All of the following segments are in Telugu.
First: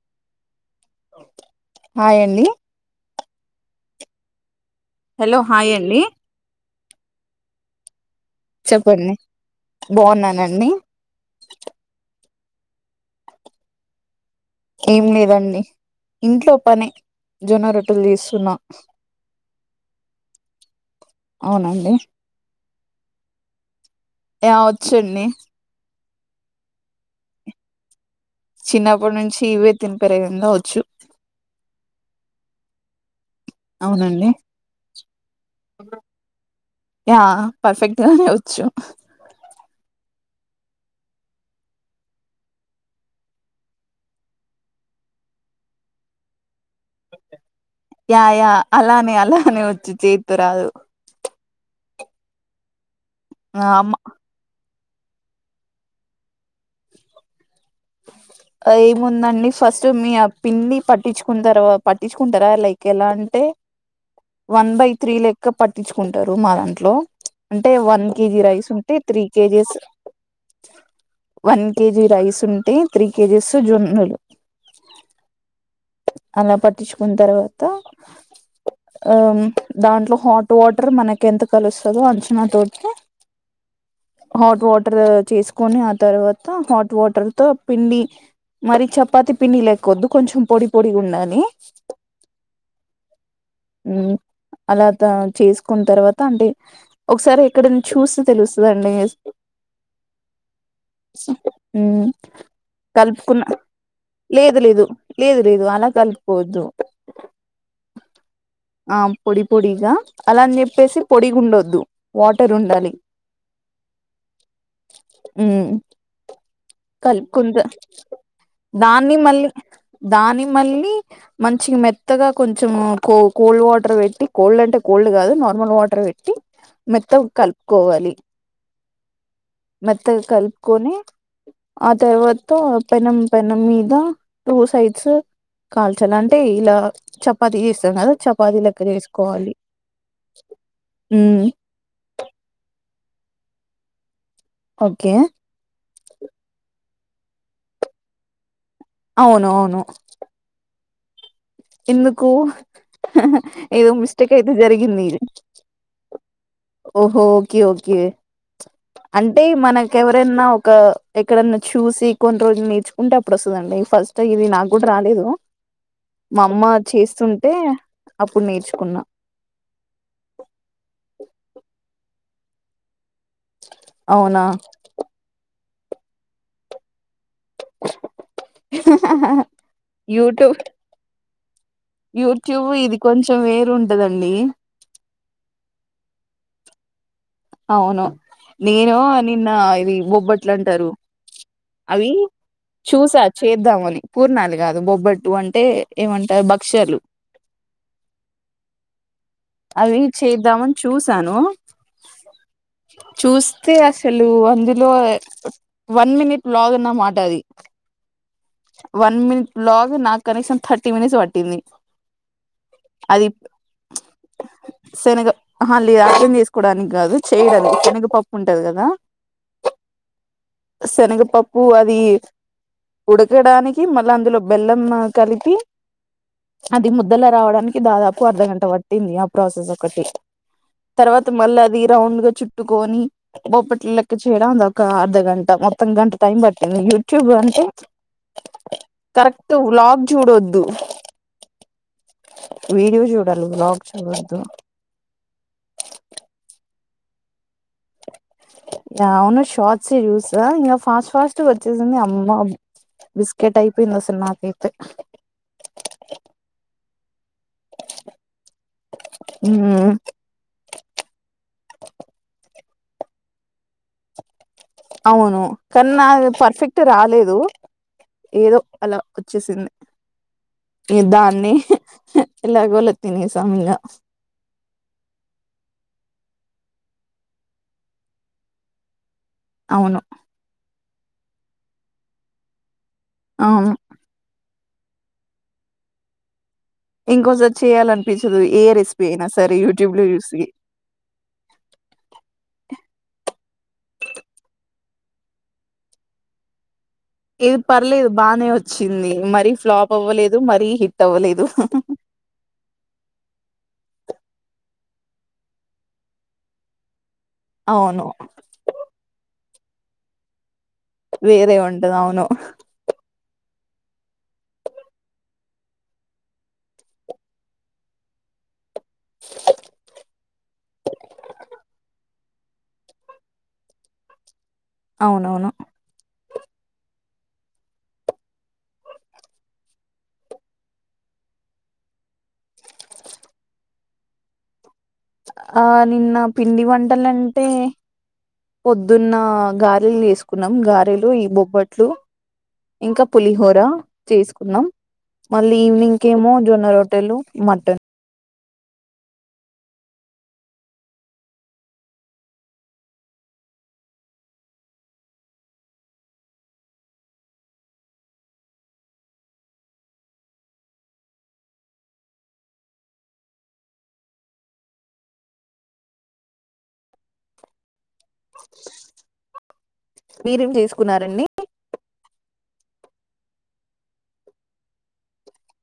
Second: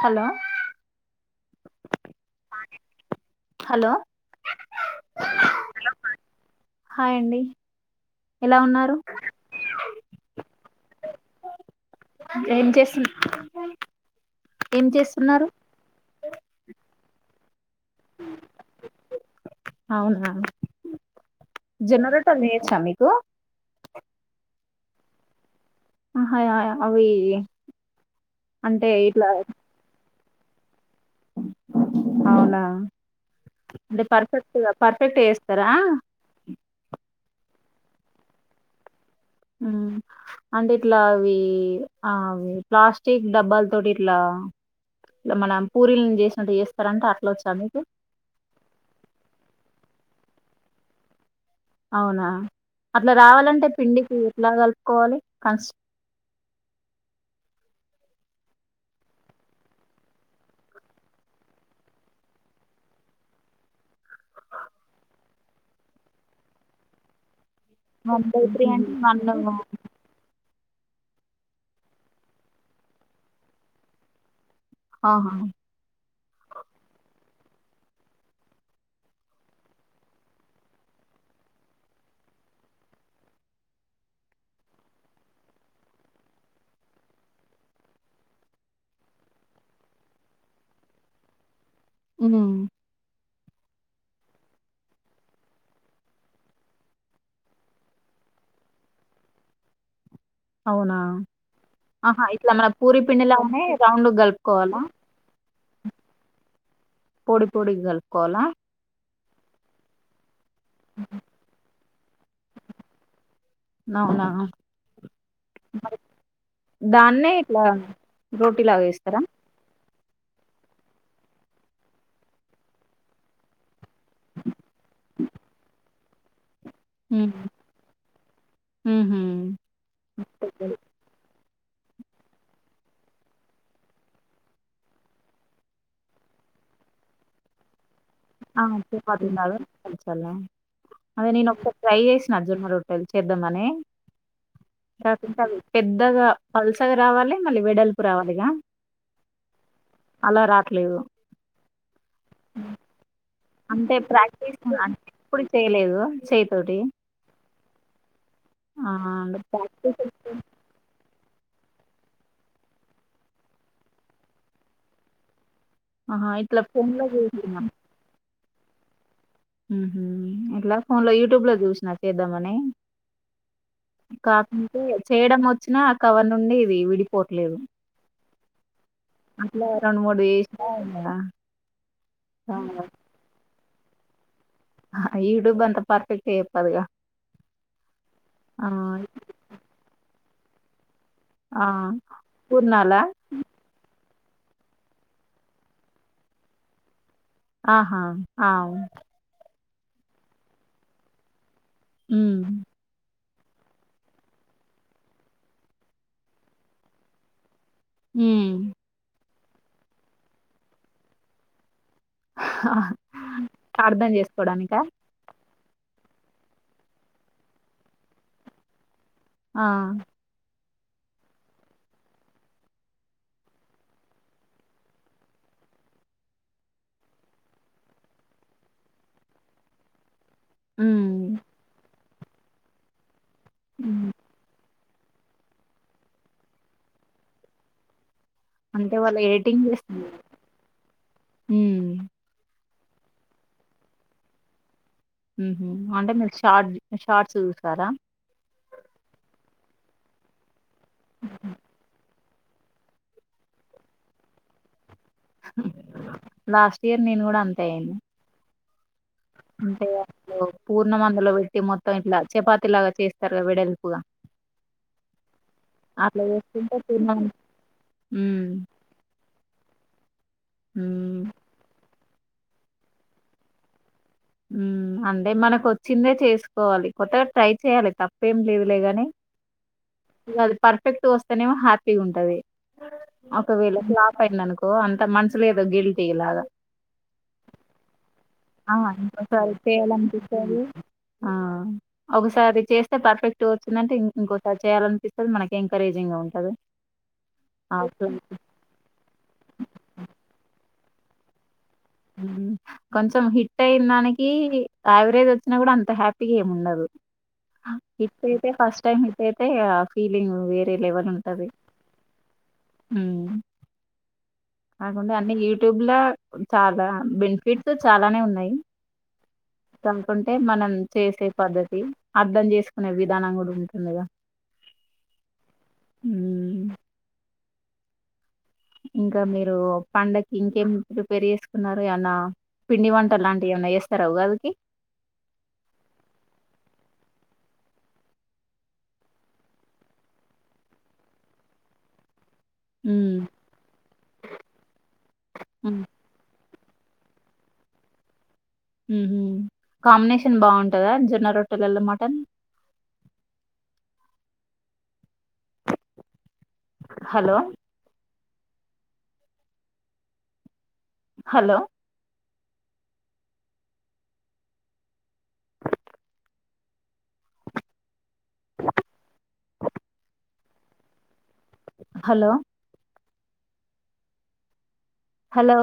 హలో హాయండి హలో హాయ్ అండి హాయండి చెప్పండి బావున్నానండి ఏం చేసింది ఏం లేదండి ఇంట్లో పనే జొన్నరొట్ అవునా అవునా అండి కు ఆ వచ్చండి ఆహా య అవీ చిన్నప్పటి నుంచి ఇవే తిన్ పరగందా వచ్చు అవునా అంటే అవునండి పర్ఫెక్ట్ గా పర్ఫెక్ట్ జేస్తరా యా పర్ఫెక్ట్ గానే వచ్చు మ్మ్ అంటే ఇట్లా అవి ఆ ప్లాస్టిక్ డబ్బాల తోటి ఇట్లా మనం పూరీలను చేసినట్టు చేస్తరంటే అట్లొచ్చా మీక్ యా యా అలానే అలానే వచ్చు చే తురాదు అవునా అట్లా రావాలంటే ఆ అమ్మ పిండికి ఎట్లాగా కోలి కన్స్ ఏముందండి ఫస్ట్ మీ ఆ పిన్ని పట్టించుకు తర్వా పట్టించుకుంటారా లైక్ ఎలా అంటే వన్ బై త్రీ లెక్క పట్టించుకుంటారు మా దాంట్లో. అంటే one KG by three rice అంటే ఉంటే three one KGs one KG rice ఉంటు త్రీ కేజీస్ జొన్నులు ఆహా అలా పట్టించుకున్న తర్వాత ఆ దాంట్లో హాట్ వాటర్ మనకి ఎంత కలుస్తుందో అంచనా తోటి హాట్ వాటర్ చేసుకొని ఆ తర్వాత హాట్ వాటర్. పిండి మరి చపాతి పిండి లేకద్దు కొంచెం పొడి పొడి ఉండాలి అవునా అలా త చేసుకున్న తర్వాత అంటే ఒకసారి ఎక్కడ చూసి తెలుస్తుందండి. అవునా ఆహా ఇట్లా మన పూరి కలుపుకున్న పిండిలోనే రౌండ్ లేదు కలుపుకోవాలా లేదు లేదు లేదు అలా కలుపుకోవద్దు పొడి పొడి కలుపుకోవాలా. పొడి పొడిగా. అలా అని చెప్పేసి పొడిగి ఉండొద్దు. వాటర్ ఉండాలి. అవునా ఉమ్ దాన్నే కలుపుకుంటా ఇట్లా రోటీ లాగా వేస్తారా దాని మళ్ళీ మంచి మెత్తగా కొంచెం కో కోల్డ్ వాటర్. వాటర్ పెట్టి కోల్డ్ అంటే కోల్డ్ కాదు నార్మల్ వాటర్ పెట్టి. మెత్తం హ్మ్. కలుపుకోవాలి హుహు. మెత్త కలుపుకొని ఆ తర్వాత పెనం పెనం మీద టూ సైడ్స్ కాల్చాలి అంటే ఇలా చపాత చేస్తాం కదా. చపాతీ ఆ లెక్క పదినాళ చేసుకోవాలి పలే అదే ఉమ్ నేను ఒకారి ట్రై చేసిన అజుర్మ రొట్. పెలి చే చేద్దామని ఓకే పెద్దగా అల్సి రావాలి మళ్ళ వెడల్పు రావాలి ఇగా అవును అవును లేదు ఎందుకు ఏదో అంతే మిస్టేక్ అయితే ప్రాక్టీస్ అ జరిగింది ఎప్పుడు చేయలేదు స ఓహో ఓకే ఓకే ఆ! అంటే మనక ప్రాక్టీస్ ఎవరన్నా ఒక ఎక్కడ చూసి కొన్ని రోజులు నేర్చుకుంటే అప్పుడు వస్తుందండి ఫస్ట్ ఇది నాకు కూడా రాలేదు. ఆహా! మా ఇట్లా అమ్మ ఫోన్‌లో చేస్తుంటే చూసిన. ఇప్పుడు నేర్చుకున్నా ఎలా ఫోన్ లో యూట్యూబ్ లొ చుసిన చేదామనే అవునా కాకుపోతే చేయడం వ వచ్చినా ఆ కవర్ నుండి ఇది విడి పోట్లేదు అట్లా రెండు మూడు యూట్యూబ్ వేసినా యూట్యూబ్ ఇది కొంచం వేరుంట దగండి యూట్యూబూ అంతా పర్ఫెక్ట్ గా చెప్పాదు గా అవును నేను నిన్న ఇది ఒబ్బట్ ఎట్లా అంటారు ఆ అవి పూర్ణాలా చూసా చేద్దామని పూర్ణాలి కాదు బొబ్బట్టు అంటే ఏమంటారు భక్ష్యలు ఆహా ఆ అవి చేద్దామని చూసాను హ చూస్తే అసలు అందులో వన్ మినిట్ లాగ అన్నమాట అది హ వన్ మినిట్ బ్లాగ్ నాకు కనీసం థర్టీ మినిట్స్ పట్టింది ఆ అది అర్థం చేస్త చూడానికా ఆ లేద అర్థం చేసుకోవడానికి కాదు చేయడానికి శనగపప్పు ఉంటది కదా ఆ శనగపప్పు అది ఉడకడానికి మళ్ళా అందులో బెల్లం కలిపి అది ముద్దల రావడానికి దాదాపు అర్ధగంట పడుంది ఏంది ఆ ప్రాసెస్ ఒకటి ఉమ్ తర్వాత మళ్ళీ అది ర్రౌండ్ గా చుట్టుకొని ఉమ్ బొప్పట్లకి చ్చేడడా ఉంద ఒక అర్ధగంట మొత్తం గంట టైం పట్టింది యూట్యూబ్ అంటే అంటే వాళ్ళు కరెక్ట్ ఎడిటింగ్ చేస్తు వ్లాగ్ చూడొద్దు వీడియో చూడాల బ్ వద్దు అంటే మ షార్ట్ షార్ట్స్ చూస్తారా వున్న సవాచ్ స్ ఫాస్ట్ ఫాస్ట్ వచ్చేసింది అమ్ బాబు బిస్కెట్ అయిపోయింది అసలు నాకైతే. లాస్ట్ ఇయర్ నేను కూడా అంతే అయింది. అంటే హ్మ్. అప్పుడు పూర్ణమందులో పెట్టి మొత్తం ఇట్లా చపాతి లాగా చేస్తారుగా వెడల్పుగా. అవును కానీ అట్లా నాది చేసుకుంటే పర్ఫెక్ట్ పూర్ణం రాలేదు హ్మ్ ఏదో అలా వచ్చేసింది. ఈ హ్మ్ దాన్ని ఎలాగోల తినేసం ఇగ హ్మ్ అంటే మనకు వచ్చిందే చేసుకోవాలి కొత్తగా ట్రై చేయాలి తప్పేం లేదులేగాని. అవును ఇగ అది ఫర్ ఫేక్ట్ వస్తేనేమో హ్యాపీగా ఉంటది. అవును ఒకవేళ ఫ్లాప్ అయిందను కో అంత మనసుల ఏదో గిల్టీ లాగా ఇంకోసారి చేయాలినిపించదు ఏ ఆ రెసిపీ అయినా స ఇంకోసారి ఆ ఒకసారి చేస్తే పర్ఫెక్ట్ గా వచ్చిందంటే ఇంకోసారి చేయాలనిపిస్తుంది మనకి ఎంకరేజింగ్ గా ఉంటది. ఏది పర్లేదు అట్లా బానే వచ్చింది మరీ ఫ్లాప్ అవ్వలేదు మరీ హిట్ హిట్ అవ్వలేదు కొంచెం హిట్ అయిన దానికి యావరేజ్ వచ్చినా కూడా అంత హ్యాపీగా ఏమి ఉండదు. అవును హిట్ అయితే ఫస్ట్ టైం హిట్ అయితే తే అ ఫీలింగ్ వే రే లెవల్ ఉంటంది. వేరే ఉంటది అవును కాకుంటే అన్ని యూట్యూబ్లా చాలా బెనిఫిట్స్ చాలానే ఉన్నాయి. అనుకుంటే మనం చేసే పద్ధతి అర్ధం చేసుకునే విధానం కూడా ఉంటుందిగా. అవునవును హ్మ్. ఇంకా మీరు పండకి ఇంకేం ప్రిపేర్ చేసుకున్నారు ఏమన్నా పిండి వంట లాంటివి ఏమైన్నా చేస్తారా ఉగాదికి. ఆ నిన్న పిండి వంటలుంటే పొద్దున్న గారెలు చేసుకున్నాం గారెలు ఈ బొబ్బట్లు ఇంకా హ్మ్. పులిహోర చేసుకున్నాం మళ్ళీ హ్మ్. ఈవినింగ్ కి ఏమో జొన్న రోట్టెలు మటన్ ఉమ్ హూ కాంబినేషన్ బాగుంటందా జొన్న రొట్టెల్లల మటన్ హలో హలో చుకున్నారండి హలో హలో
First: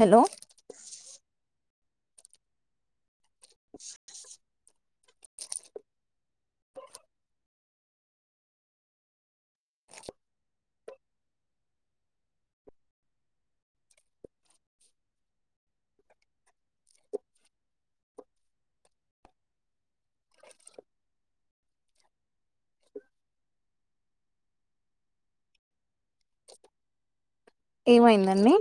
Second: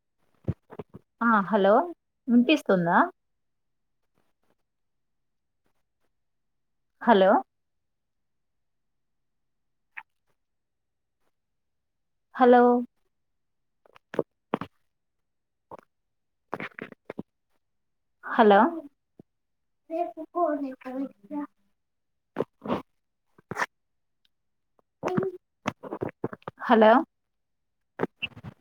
హలో ఆ హలో వినిపిస్తుందా హలో హలో హలో హలో ఏమైందండి